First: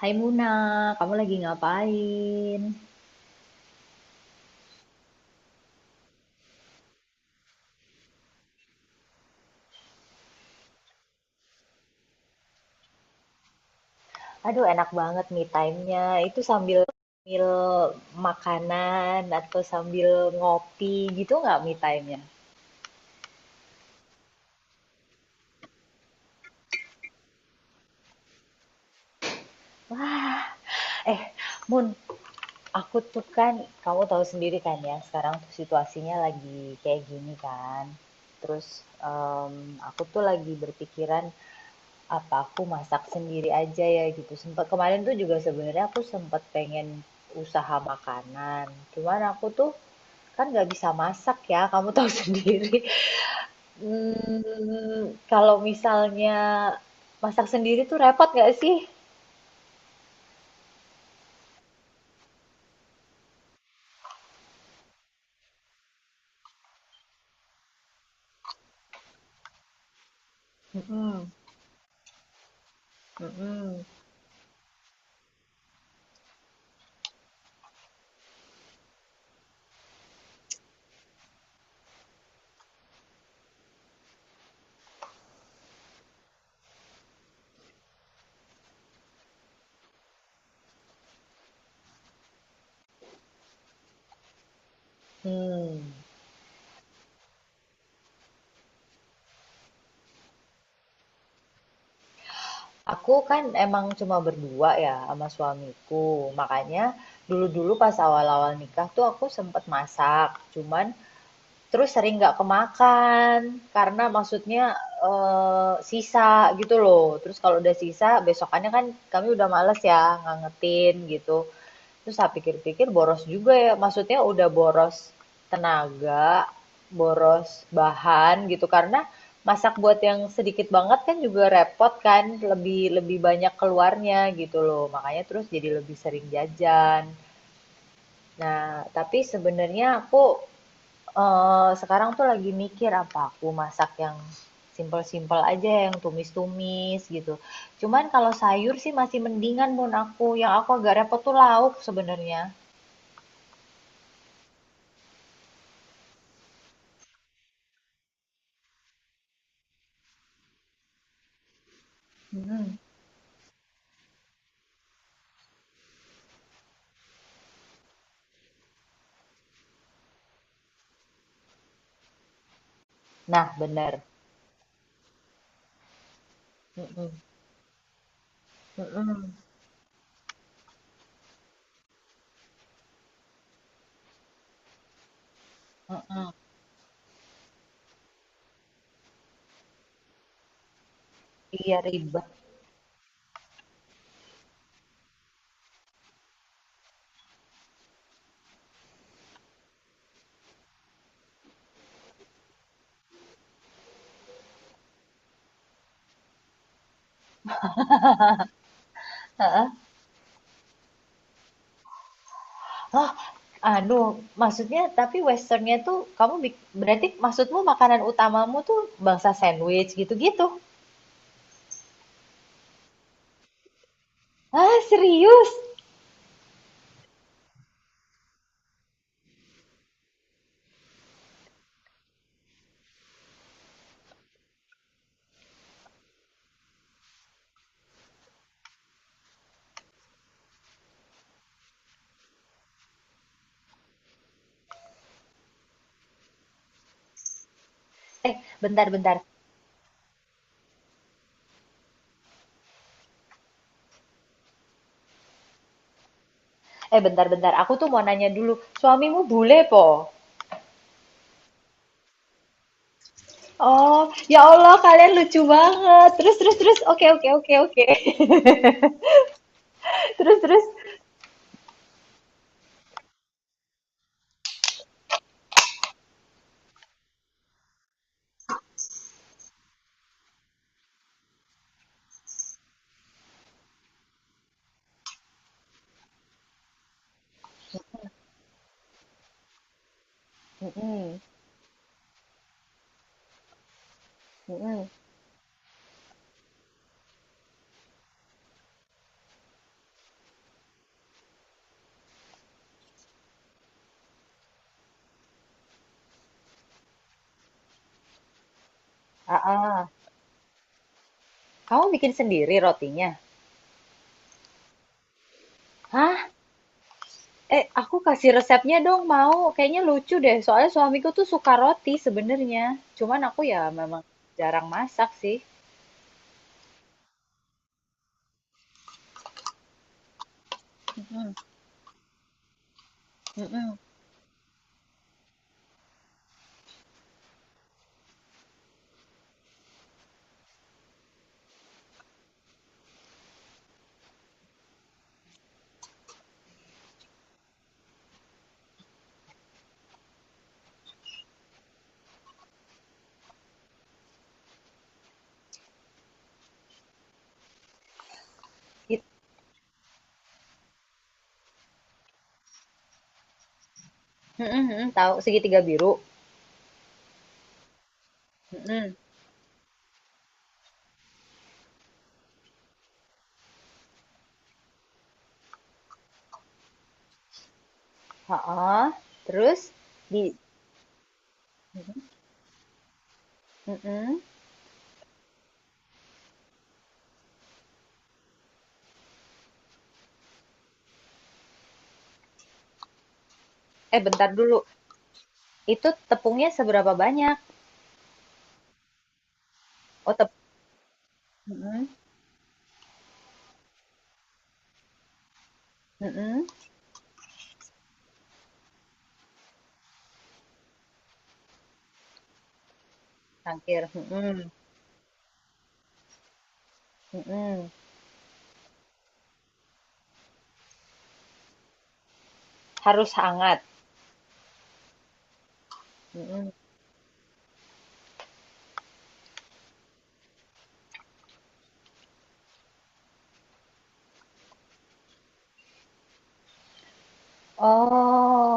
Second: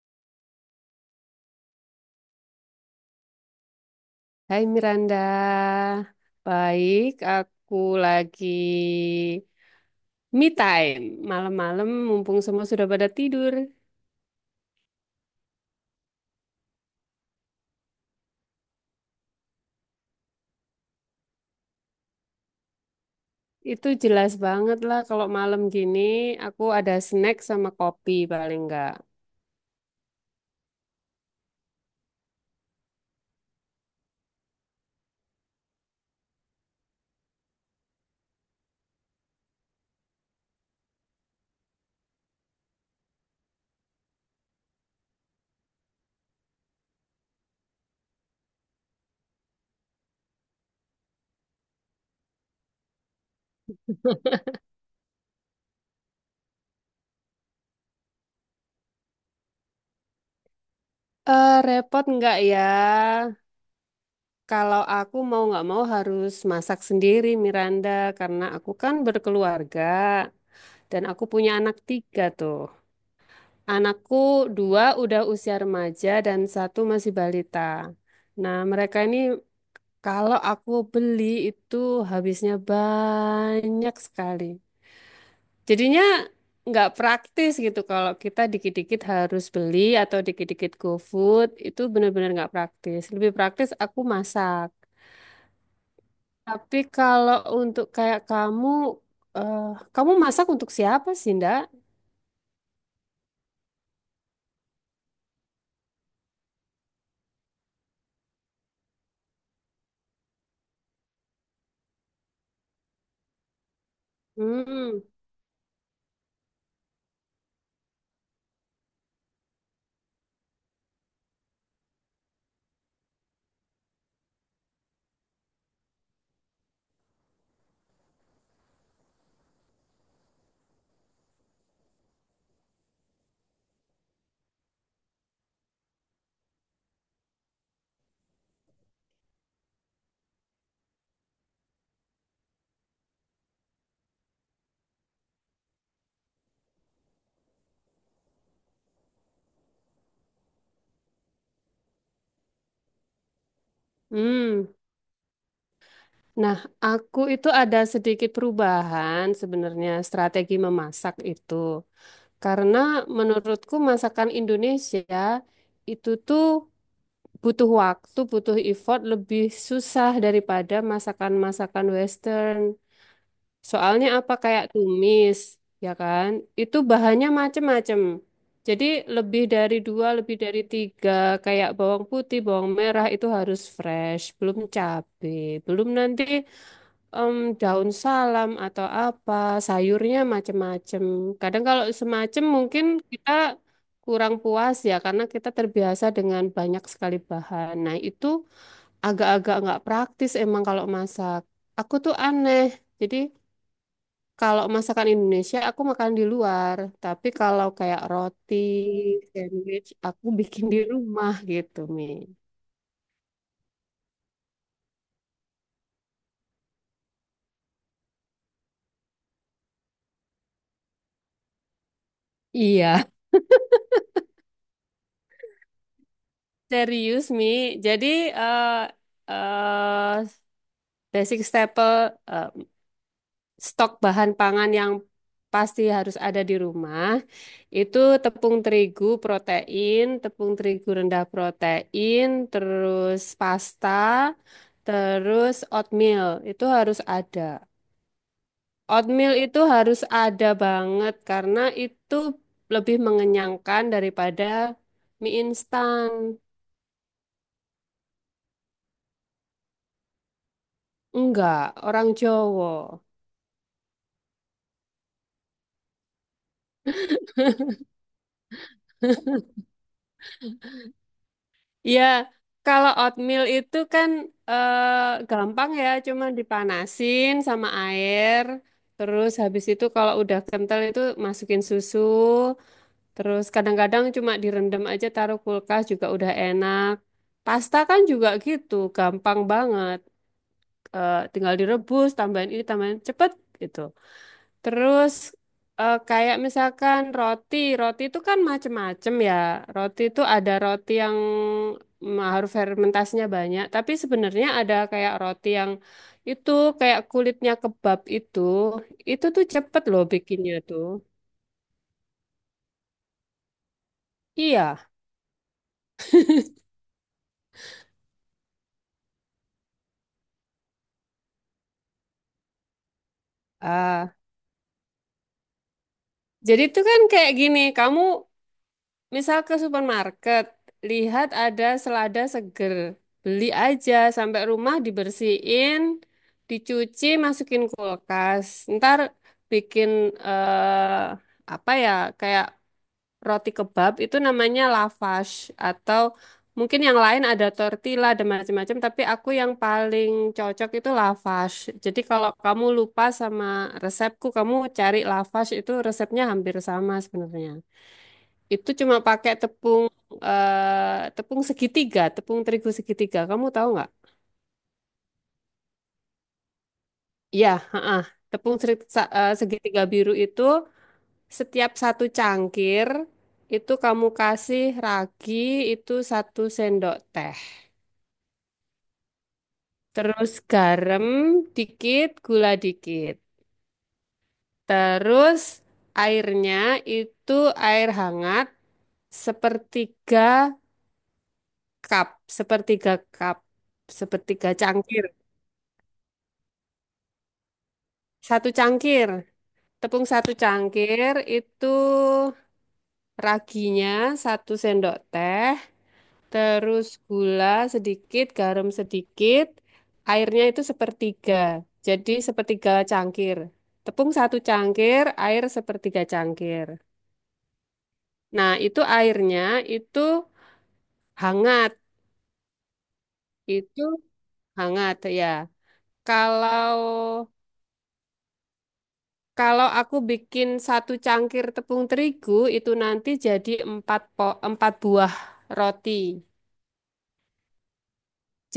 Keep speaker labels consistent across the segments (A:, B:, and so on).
A: Hai Muna, kamu lagi ngapain?
B: Hai Miranda, baik. Aku lagi me time malam-malam, mumpung semua sudah pada tidur.
A: Aduh, enak banget me time-nya. Itu sambil sambil makanan atau sambil ngopi gitu nggak me time-nya?
B: Itu jelas banget lah kalau malam gini aku ada snack sama kopi paling enggak.
A: Wah, eh, Mun, aku tuh kan, kamu tahu sendiri kan ya, sekarang tuh situasinya lagi kayak gini kan. Terus em, aku tuh lagi berpikiran apa aku masak sendiri aja ya gitu. Sempat kemarin tuh juga sebenarnya aku sempat pengen usaha makanan. Cuman aku tuh kan nggak bisa masak ya, kamu tahu sendiri. Hmm, kalau misalnya masak sendiri tuh repot nggak sih?
B: Eh, repot enggak ya? Kalau aku mau nggak mau harus masak sendiri Miranda, karena aku kan berkeluarga dan aku
A: Mm-mm,
B: punya anak tiga tuh.
A: mm-mm,
B: Anakku dua udah usia remaja dan satu masih balita. Nah, mereka ini kalau aku beli itu habisnya banyak sekali. Jadinya nggak praktis gitu kalau kita dikit-dikit harus beli atau dikit-dikit GoFood itu benar-benar nggak praktis. Lebih praktis aku masak.
A: hmm.
B: Tapi kalau untuk kayak kamu, eh, kamu masak untuk siapa sih, Ndak?
A: Aku kan emang cuma berdua ya sama suamiku, makanya dulu-dulu pas awal-awal nikah tuh aku sempet masak, cuman terus sering nggak kemakan karena maksudnya
B: Hmm,
A: sisa gitu loh. Terus kalau udah sisa besokannya kan kami udah males ya ngangetin gitu. Terus saya pikir-pikir boros juga ya. Maksudnya udah boros tenaga, boros bahan gitu karena masak buat yang sedikit banget kan juga repot kan, lebih lebih banyak keluarnya gitu loh. Makanya terus jadi lebih sering jajan. Nah, tapi sebenarnya aku sekarang tuh lagi mikir apa aku masak yang simpel-simpel aja yang tumis-tumis gitu. Cuman kalau sayur sih masih mendingan mun aku. Yang aku agak repot tuh lauk sebenarnya.
B: hmm. Nah, aku itu ada sedikit perubahan sebenarnya strategi memasak itu.
A: Mm.
B: Karena menurutku masakan Indonesia itu tuh butuh waktu, butuh effort lebih susah daripada masakan-masakan Western.
A: Nah, bener.
B: Soalnya apa kayak tumis, ya kan? Itu
A: Mhm,
B: bahannya macem-macem. Jadi
A: mhm,
B: lebih dari dua, lebih dari tiga, kayak bawang putih, bawang merah itu harus fresh, belum cabai, belum nanti
A: mhm.
B: em, daun salam atau apa, sayurnya macem-macem. Kadang
A: Iya,
B: kalau
A: ribet.
B: semacem mungkin kita kurang puas ya karena kita terbiasa dengan banyak sekali bahan. Nah, itu agak-agak nggak praktis emang kalau masak. Aku tuh aneh. Jadi kalau masakan Indonesia aku makan di luar, tapi kalau kayak roti,
A: Heeh.
B: sandwich aku bikin di rumah gitu, Mi.
A: Oh, anu, maksudnya tapi westernnya tuh kamu bik berarti maksudmu makanan utamamu tuh bangsa sandwich gitu-gitu?
B: Iya.
A: Ah, serius?
B: Serius, Mi. Jadi eh eh, basic staple, eh, stok bahan pangan yang pasti harus ada di rumah, itu tepung terigu protein, tepung terigu rendah protein, terus pasta, terus oatmeal, itu harus ada.
A: Eh, bentar, bentar.
B: Oatmeal itu harus ada banget karena itu lebih mengenyangkan daripada mie instan.
A: Eh, bentar, bentar. Aku tuh mau nanya dulu. Suamimu bule, po?
B: Enggak, orang Jawa.
A: Oh, ya Allah, kalian lucu banget. Terus, terus, terus. Oke, oke, oke, oke. Terus, terus.
B: Iya, kalau oatmeal itu kan gampang ya, cuma dipanasin sama air. Terus habis itu kalau udah kental itu masukin susu. Terus kadang-kadang cuma direndam aja taruh kulkas juga udah enak. Pasta kan juga gitu, gampang banget
A: Mm-mm,
B: tinggal direbus, tambahin ini, tambahin cepet gitu.
A: mm-mm.
B: Terus kayak misalkan roti, roti itu kan macem-macem ya. Roti itu ada roti yang harus fermentasinya banyak, tapi sebenarnya ada kayak roti yang itu kayak kulitnya kebab itu
A: Ah,
B: tuh cepet
A: ah.
B: loh bikinnya tuh.
A: Kamu bikin sendiri rotinya?
B: Iya.
A: Hah? Eh, aku kasih resepnya dong, mau. Kayaknya lucu deh. Soalnya suamiku tuh suka roti sebenarnya. Cuman aku ya memang
B: Ah,
A: jarang masak sih.
B: jadi itu kan kayak gini, kamu misal ke supermarket, lihat
A: Mm-mm,
B: ada selada seger. Beli
A: mm-mm.
B: aja, sampai rumah dibersihin, dicuci, masukin kulkas. Ntar bikin eh, apa ya, kayak roti kebab itu namanya lavash atau mungkin yang lain ada tortilla dan macam-macam, tapi aku yang paling cocok itu lavash. Jadi kalau kamu lupa sama resepku, kamu cari lavash itu resepnya hampir sama sebenarnya. Itu cuma
A: It-
B: pakai tepung tepung segitiga, tepung terigu segitiga. Kamu tahu nggak?
A: mm-mm, mm-mm, tahu segitiga biru.
B: Ya, heeh. Tepung
A: Mm-mm.
B: segitiga biru itu setiap satu cangkir itu kamu kasih ragi itu satu sendok teh.
A: Ha-ah. Terus di
B: Terus garam dikit, gula dikit.
A: Mm-mm.
B: Terus airnya itu air hangat sepertiga cup, sepertiga cup,
A: Eh, bentar
B: sepertiga
A: dulu.
B: cangkir.
A: Itu tepungnya seberapa banyak?
B: Satu cangkir. Tepung
A: Oh, tep
B: satu cangkir itu
A: Mm-mm,
B: raginya satu sendok teh,
A: mm-mm.
B: terus gula sedikit, garam sedikit, airnya itu sepertiga. Jadi sepertiga cangkir.
A: Cangkir.
B: Tepung satu
A: Mm-mm,
B: cangkir, air sepertiga cangkir.
A: mm-mm.
B: Nah, itu airnya itu hangat,
A: Harus hangat.
B: itu hangat ya.
A: Mm-mm.
B: Kalau Kalau aku bikin satu cangkir tepung terigu itu nanti jadi empat buah roti.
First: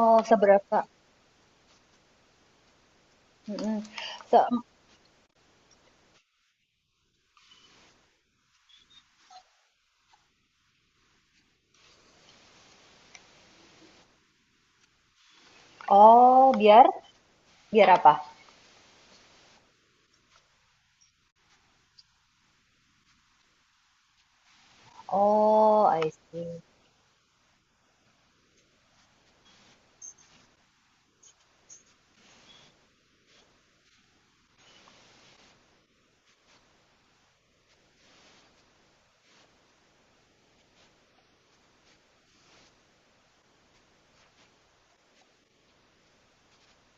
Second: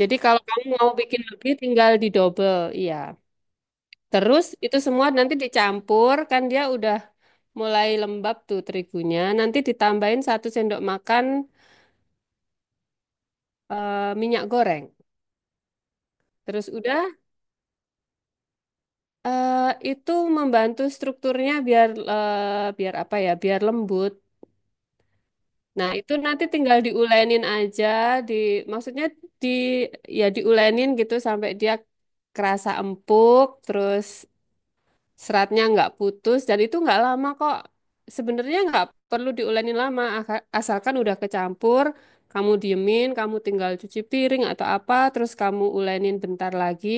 B: Jadi kalau kamu
A: seberapa?
B: mau bikin lagi tinggal didobel, iya.
A: Mm-mm.
B: Terus
A: Se-
B: itu semua nanti dicampur kan dia udah mulai lembab tuh terigunya. Nanti ditambahin satu sendok makan minyak goreng.
A: oh,
B: Terus
A: biar
B: udah
A: Biar apa?
B: eh, itu membantu strukturnya biar biar apa ya? Biar lembut.
A: Oh,
B: Nah,
A: I
B: itu nanti
A: see.
B: tinggal diulenin aja di maksudnya di ya diulenin gitu sampai dia kerasa empuk terus seratnya nggak putus dan itu nggak lama kok. Sebenarnya nggak perlu diuleni lama asalkan udah kecampur, kamu diemin, kamu tinggal cuci piring atau apa, terus kamu ulenin bentar lagi.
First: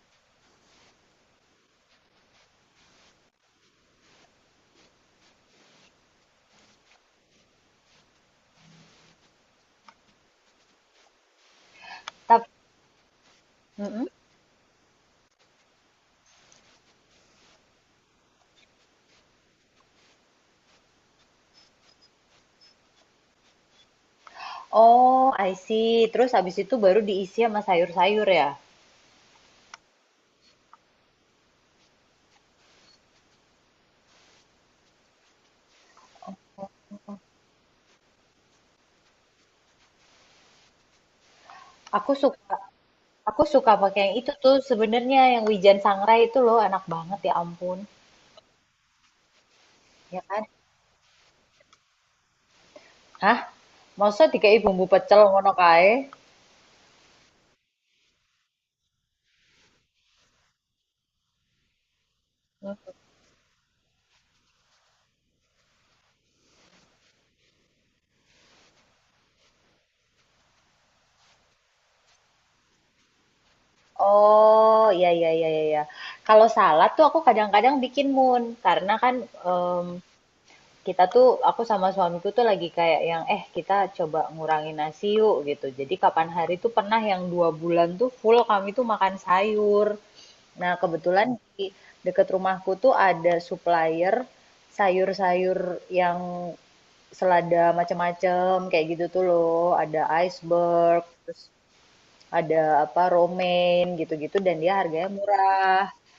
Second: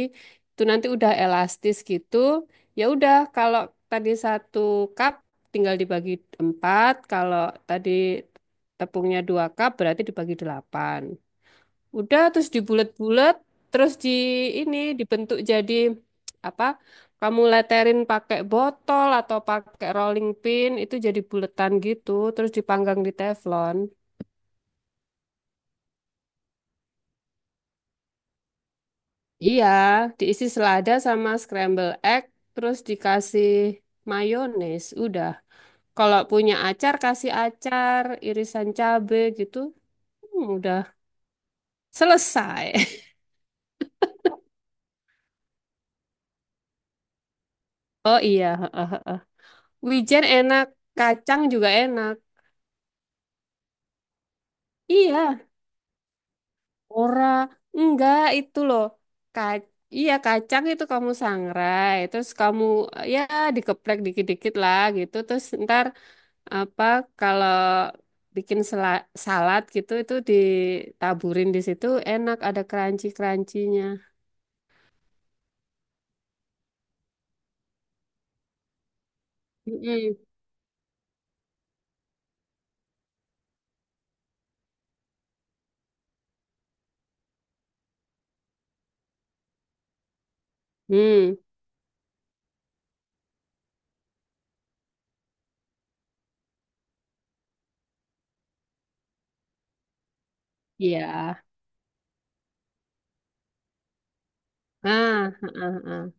B: Itu nanti udah elastis gitu. Ya udah kalau tadi satu cup tinggal dibagi empat, kalau tadi tepungnya dua cup berarti dibagi delapan. Udah
A: Tap,
B: terus dibulet-bulet, terus
A: mm-mm.
B: di ini dibentuk jadi apa? Kamu leterin pakai botol atau pakai rolling pin itu jadi buletan gitu, terus dipanggang di teflon.
A: Oh, I see. Terus habis itu baru diisi sama sayur-sayur ya.
B: Iya, diisi selada sama scramble egg, terus dikasih mayones. Udah. Kalau punya acar kasih acar, irisan cabe gitu. Udah
A: Aku suka,
B: selesai.
A: aku suka pakai yang itu tuh sebenarnya yang wijen sangrai itu loh, enak banget ya ampun,
B: Oh iya, heeh, heeh.
A: ya
B: Wijen
A: kan?
B: enak, kacang juga enak.
A: Hah? Masa dikai bumbu pecel
B: Iya.
A: ngono kae?
B: Ora, enggak itu loh. Ka iya kacang itu kamu sangrai, terus kamu
A: Hmm.
B: ya dikeprek dikit-dikit lah gitu. Terus ntar apa kalau bikin salad gitu itu ditaburin di situ enak ada crunchy-crunchy-nya.
A: Oh, iya, iya, iya, iya, iya. Kalau salad tuh aku kadang-kadang bikin mun karena kan
B: Mm-mm.
A: kita tuh aku sama suamiku tuh lagi kayak yang kita coba ngurangin nasi yuk gitu. Jadi kapan hari tuh pernah yang dua bulan tuh full kami tuh makan sayur. Nah, kebetulan
B: Hmm,
A: di deket rumahku tuh ada supplier sayur-sayur yang selada macam-macam kayak gitu tuh loh. Ada iceberg,
B: iya.
A: terus ada apa romaine gitu-gitu dan dia harganya
B: Ah, ah, ah,
A: murah.
B: ah.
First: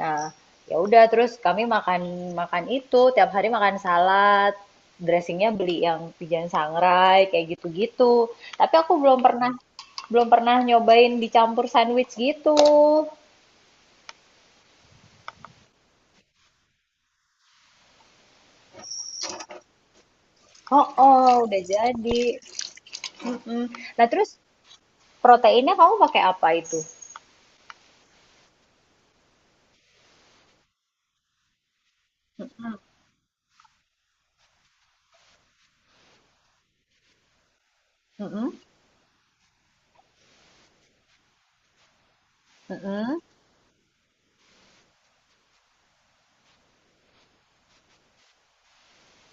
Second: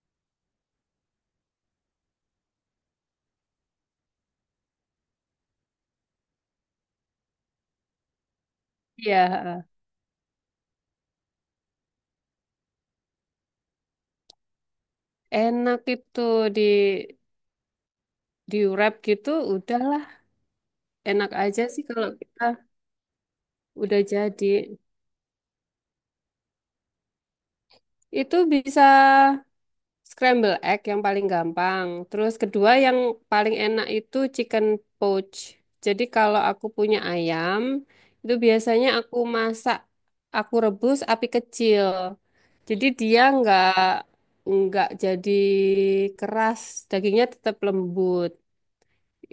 A: Nah, ya udah terus kami makan makan itu tiap hari makan salad, dressingnya beli yang Pigeon Sangrai kayak gitu-gitu. Tapi aku
B: Iya, ah.
A: belum pernah nyobain dicampur sandwich gitu.
B: Enak itu di di wrap gitu udahlah.
A: Oh, oh,
B: Enak
A: udah
B: aja sih kalau
A: jadi.
B: kita
A: Mm-mm.
B: udah
A: Nah, terus
B: jadi.
A: proteinnya kamu pakai apa itu?
B: Itu bisa scramble egg yang paling gampang. Terus kedua
A: Mm-mm.
B: yang paling enak itu chicken poach. Jadi kalau aku punya ayam, itu
A: Mm-mm.
B: biasanya aku masak, aku rebus api kecil. Jadi
A: Mm-mm.
B: dia nggak jadi keras, dagingnya tetap lembut.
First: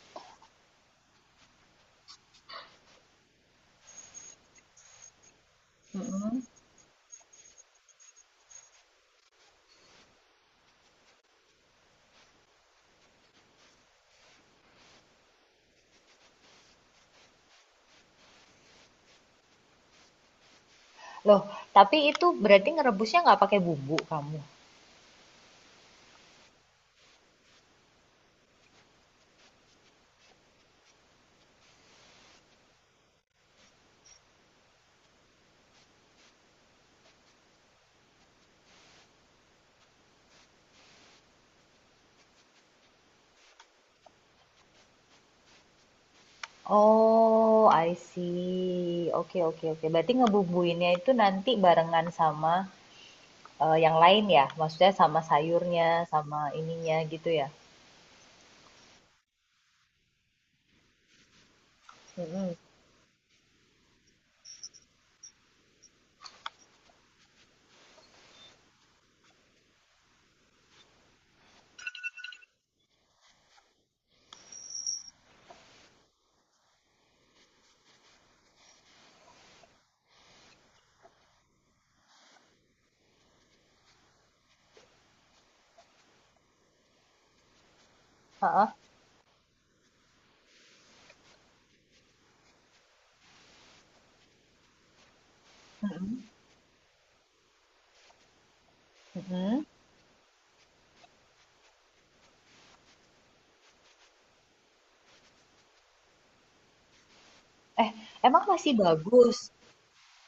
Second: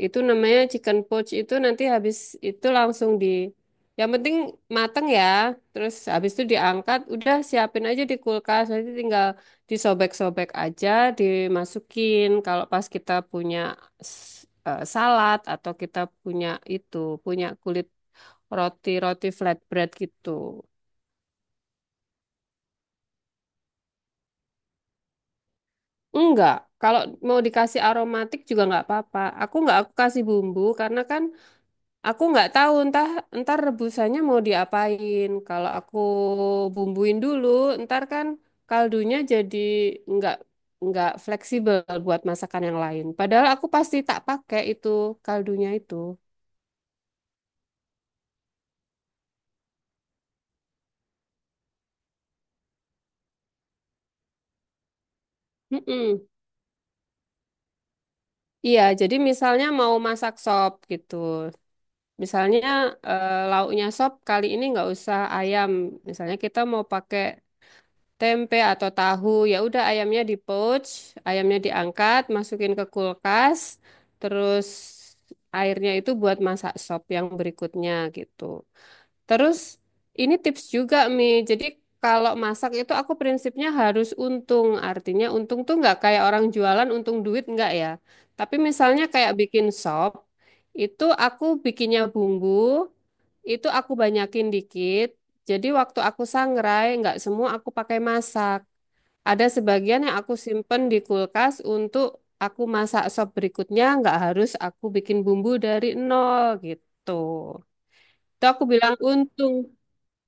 B: Itu namanya chicken poach itu nanti habis itu langsung di yang penting mateng ya. Terus habis
A: Mm-mm.
B: itu diangkat, udah siapin aja di kulkas. Nanti tinggal disobek-sobek aja, dimasukin. Kalau pas kita punya s- salad atau kita punya itu, punya kulit roti-roti flatbread gitu.
A: Loh, tapi itu berarti ngerebusnya nggak pakai bumbu kamu.
B: Enggak, kalau mau dikasih aromatik juga nggak apa-apa. Aku nggak aku kasih bumbu karena kan aku nggak tahu entah entar rebusannya mau diapain. Kalau aku bumbuin dulu, entar kan kaldunya jadi nggak nggak fleksibel buat masakan yang lain. Padahal aku pasti tak pakai itu kaldunya itu.
A: Oh, I see. Oke, oke, oke. Berarti ngebubuinnya itu nanti barengan sama yang lain ya? Maksudnya sama sayurnya,
B: Mm-mm.
A: sama ininya gitu ya?
B: Iya, jadi misalnya mau masak sop gitu.
A: Mm-mm.
B: Misalnya lauknya sop kali ini nggak usah ayam. Misalnya kita mau pakai tempe atau tahu. Ya udah ayamnya di poach, ayamnya diangkat, masukin ke kulkas, terus airnya itu buat masak sop yang berikutnya gitu. Terus ini tips juga Mi. Jadi kalau masak itu aku prinsipnya harus untung. Artinya untung tuh nggak kayak orang jualan untung duit nggak ya. Tapi
A: Ha-ah.
B: misalnya kayak bikin sop, itu aku bikinnya bumbu, itu aku banyakin dikit. Jadi waktu aku
A: Mm-mm.
B: sangrai, nggak semua aku pakai masak. Ada
A: Mm-mm.
B: sebagian yang aku simpen di kulkas untuk aku masak sop berikutnya, nggak harus aku bikin bumbu dari nol gitu.
A: Eh, emang
B: Itu aku
A: masih
B: bilang
A: bagus?
B: untung.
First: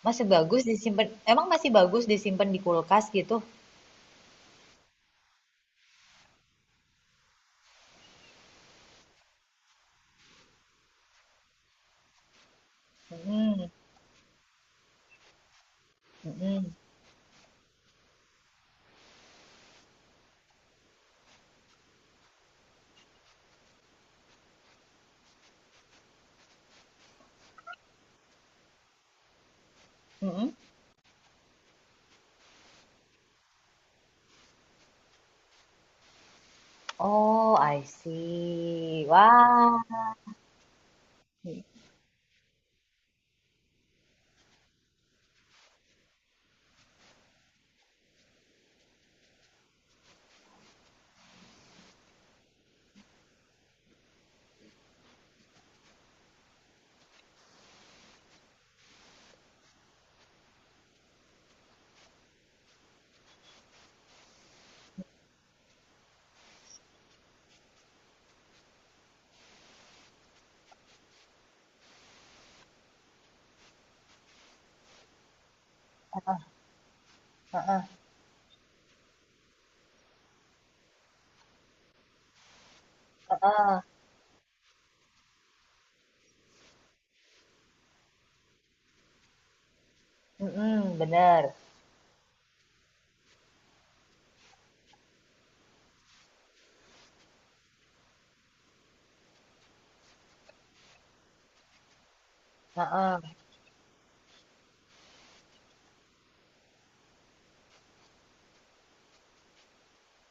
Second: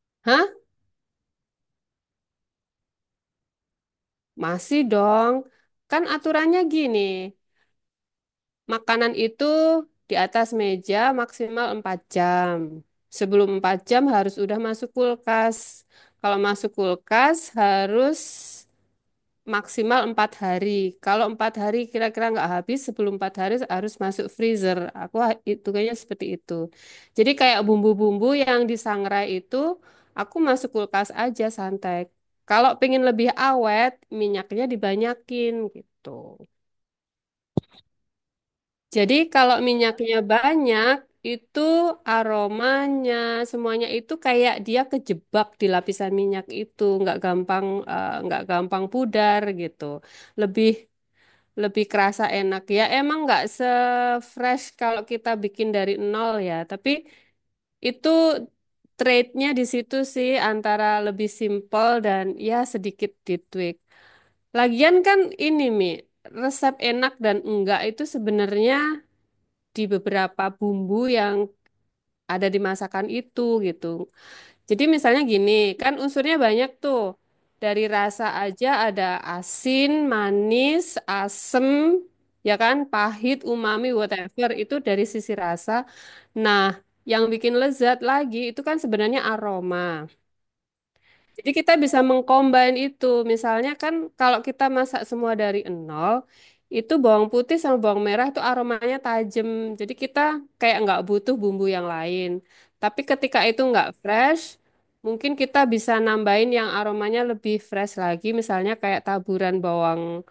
A: Masih
B: Hah?
A: bagus disimpan? Emang masih bagus disimpan di kulkas gitu?
B: Masih dong. Kan aturannya gini, makanan itu di atas meja maksimal 4 jam. Sebelum
A: Mm-mm.
B: 4 jam harus udah masuk kulkas. Kalau masuk
A: Mm-mm.
B: kulkas harus maksimal 4 hari. Kalau 4 hari kira-kira nggak habis, sebelum 4 hari harus masuk freezer. Aku itu kayaknya seperti itu. Jadi kayak bumbu-bumbu yang disangrai itu, aku
A: Mm-mm.
B: masuk kulkas aja santai. Kalau pengen lebih awet, minyaknya dibanyakin gitu.
A: Oh, I see.
B: Jadi kalau
A: Wah.
B: minyaknya banyak, itu aromanya semuanya itu kayak dia kejebak di lapisan minyak itu, nggak gampang pudar gitu. Lebih lebih kerasa enak ya emang nggak se-fresh kalau kita bikin dari nol ya, tapi itu trade-nya di situ sih antara lebih simple dan ya sedikit ditweak. Lagian kan ini Mi, resep enak dan enggak itu sebenarnya di beberapa bumbu yang ada di masakan itu gitu. Jadi misalnya gini, kan unsurnya banyak tuh. Dari
A: Ha-ah.
B: rasa aja ada asin, manis, asem, ya kan, pahit,
A: Ha-ah.
B: umami, whatever. Itu dari sisi rasa. Nah, yang bikin lezat lagi itu kan sebenarnya aroma.
A: Mm-mm. Bener.
B: Jadi kita bisa mengcombine itu. Misalnya kan kalau kita masak semua dari nol, itu bawang putih sama bawang merah itu aromanya tajam. Jadi kita kayak nggak butuh bumbu yang lain. Tapi
A: Ha-ah.
B: ketika itu nggak fresh, mungkin kita bisa nambahin yang aromanya lebih fresh lagi. Misalnya kayak taburan bawang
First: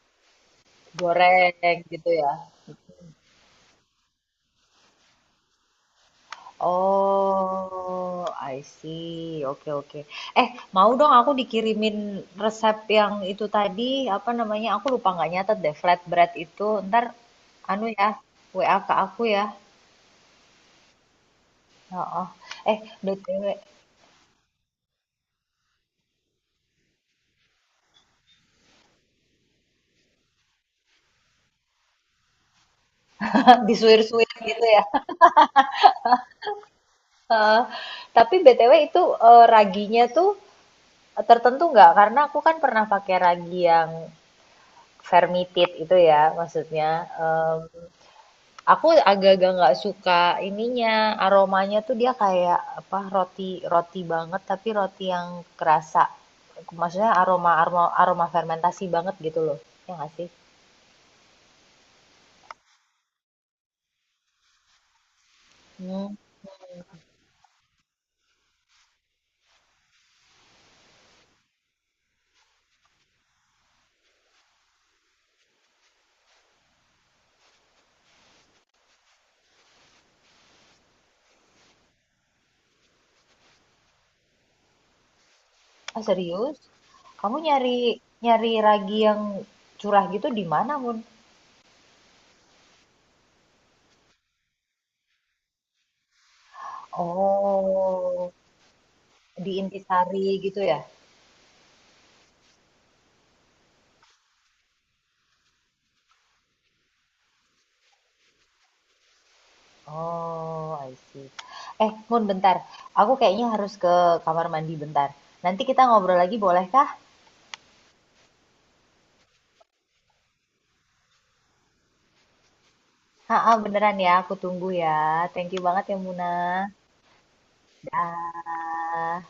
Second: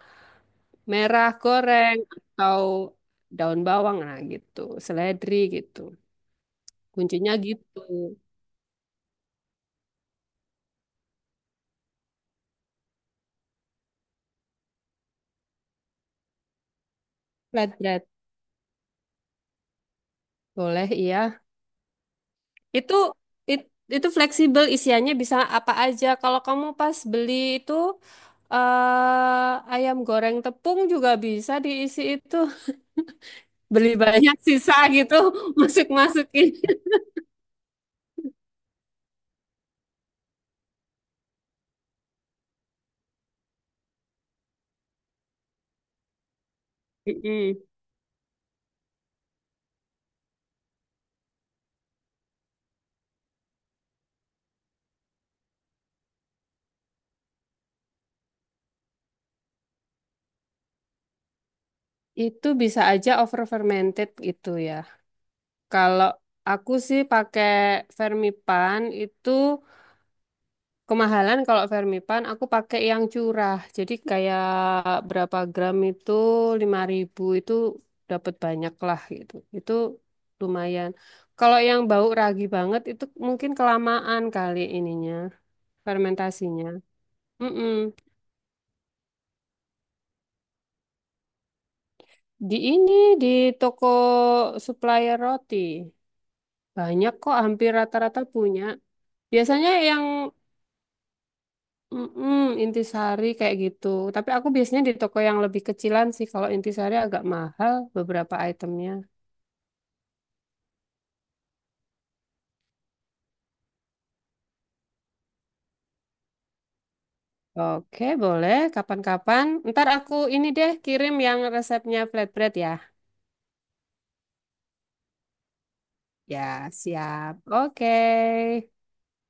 B: merah
A: Goreng
B: goreng
A: gitu ya?
B: atau daun bawang. Nah gitu, seledri gitu. Kuncinya gitu.
A: Oh, I see. Oke, oke. Eh, mau dong aku dikirimin resep yang itu tadi, apa namanya? Aku lupa nggak nyatet deh, flatbread itu. Ntar, anu
B: Flatbread.
A: ya, WA ke aku ya.
B: Boleh, iya.
A: Oh. Eh,
B: Itu
A: BTW,
B: it- itu fleksibel isiannya bisa apa aja. Kalau kamu pas beli itu ayam goreng tepung juga bisa diisi itu. Beli
A: disuir-suir
B: banyak
A: gitu
B: sisa
A: ya.
B: gitu, masuk-masukin.
A: Heeh. Tapi BTW itu raginya tuh tertentu nggak? Karena aku kan pernah pakai ragi yang fermented itu ya, maksudnya.
B: Mm-mm.
A: Aku agak-agak nggak suka ininya, aromanya tuh dia kayak apa roti roti banget tapi roti yang kerasa. Maksudnya aroma aroma aroma fermentasi banget gitu loh. Ya nggak sih?
B: Itu bisa aja over fermented gitu ya. Kalau
A: Hmm.
B: aku sih pakai Fermipan itu. Kemahalan kalau Fermipan aku pakai yang curah. Jadi kayak berapa gram itu 5.000 itu dapat banyak lah gitu. Itu lumayan. Kalau yang bau ragi banget itu mungkin kelamaan kali ininya
A: Ah, serius?
B: fermentasinya.
A: Kamu
B: Mm-mm.
A: nyari nyari ragi yang curah gitu di mana, Mun?
B: Di ini di toko supplier roti banyak kok hampir rata-rata
A: Oh,
B: punya.
A: di
B: Biasanya yang
A: Intisari gitu ya?
B: Mm-mm, intisari kayak gitu. Tapi aku biasanya di toko yang lebih kecilan sih. Kalau intisari agak mahal beberapa itemnya.
A: Oh, I see. Eh, Mun bentar. Aku kayaknya harus ke kamar mandi bentar. Nanti kita ngobrol lagi bolehkah?
B: Oke, boleh. Kapan-kapan. Ntar aku ini deh kirim yang resepnya flatbread ya.
A: Heeh, beneran ya, aku tunggu ya. Thank you banget ya Muna.
B: Ya, siap. Oke.
A: Dah.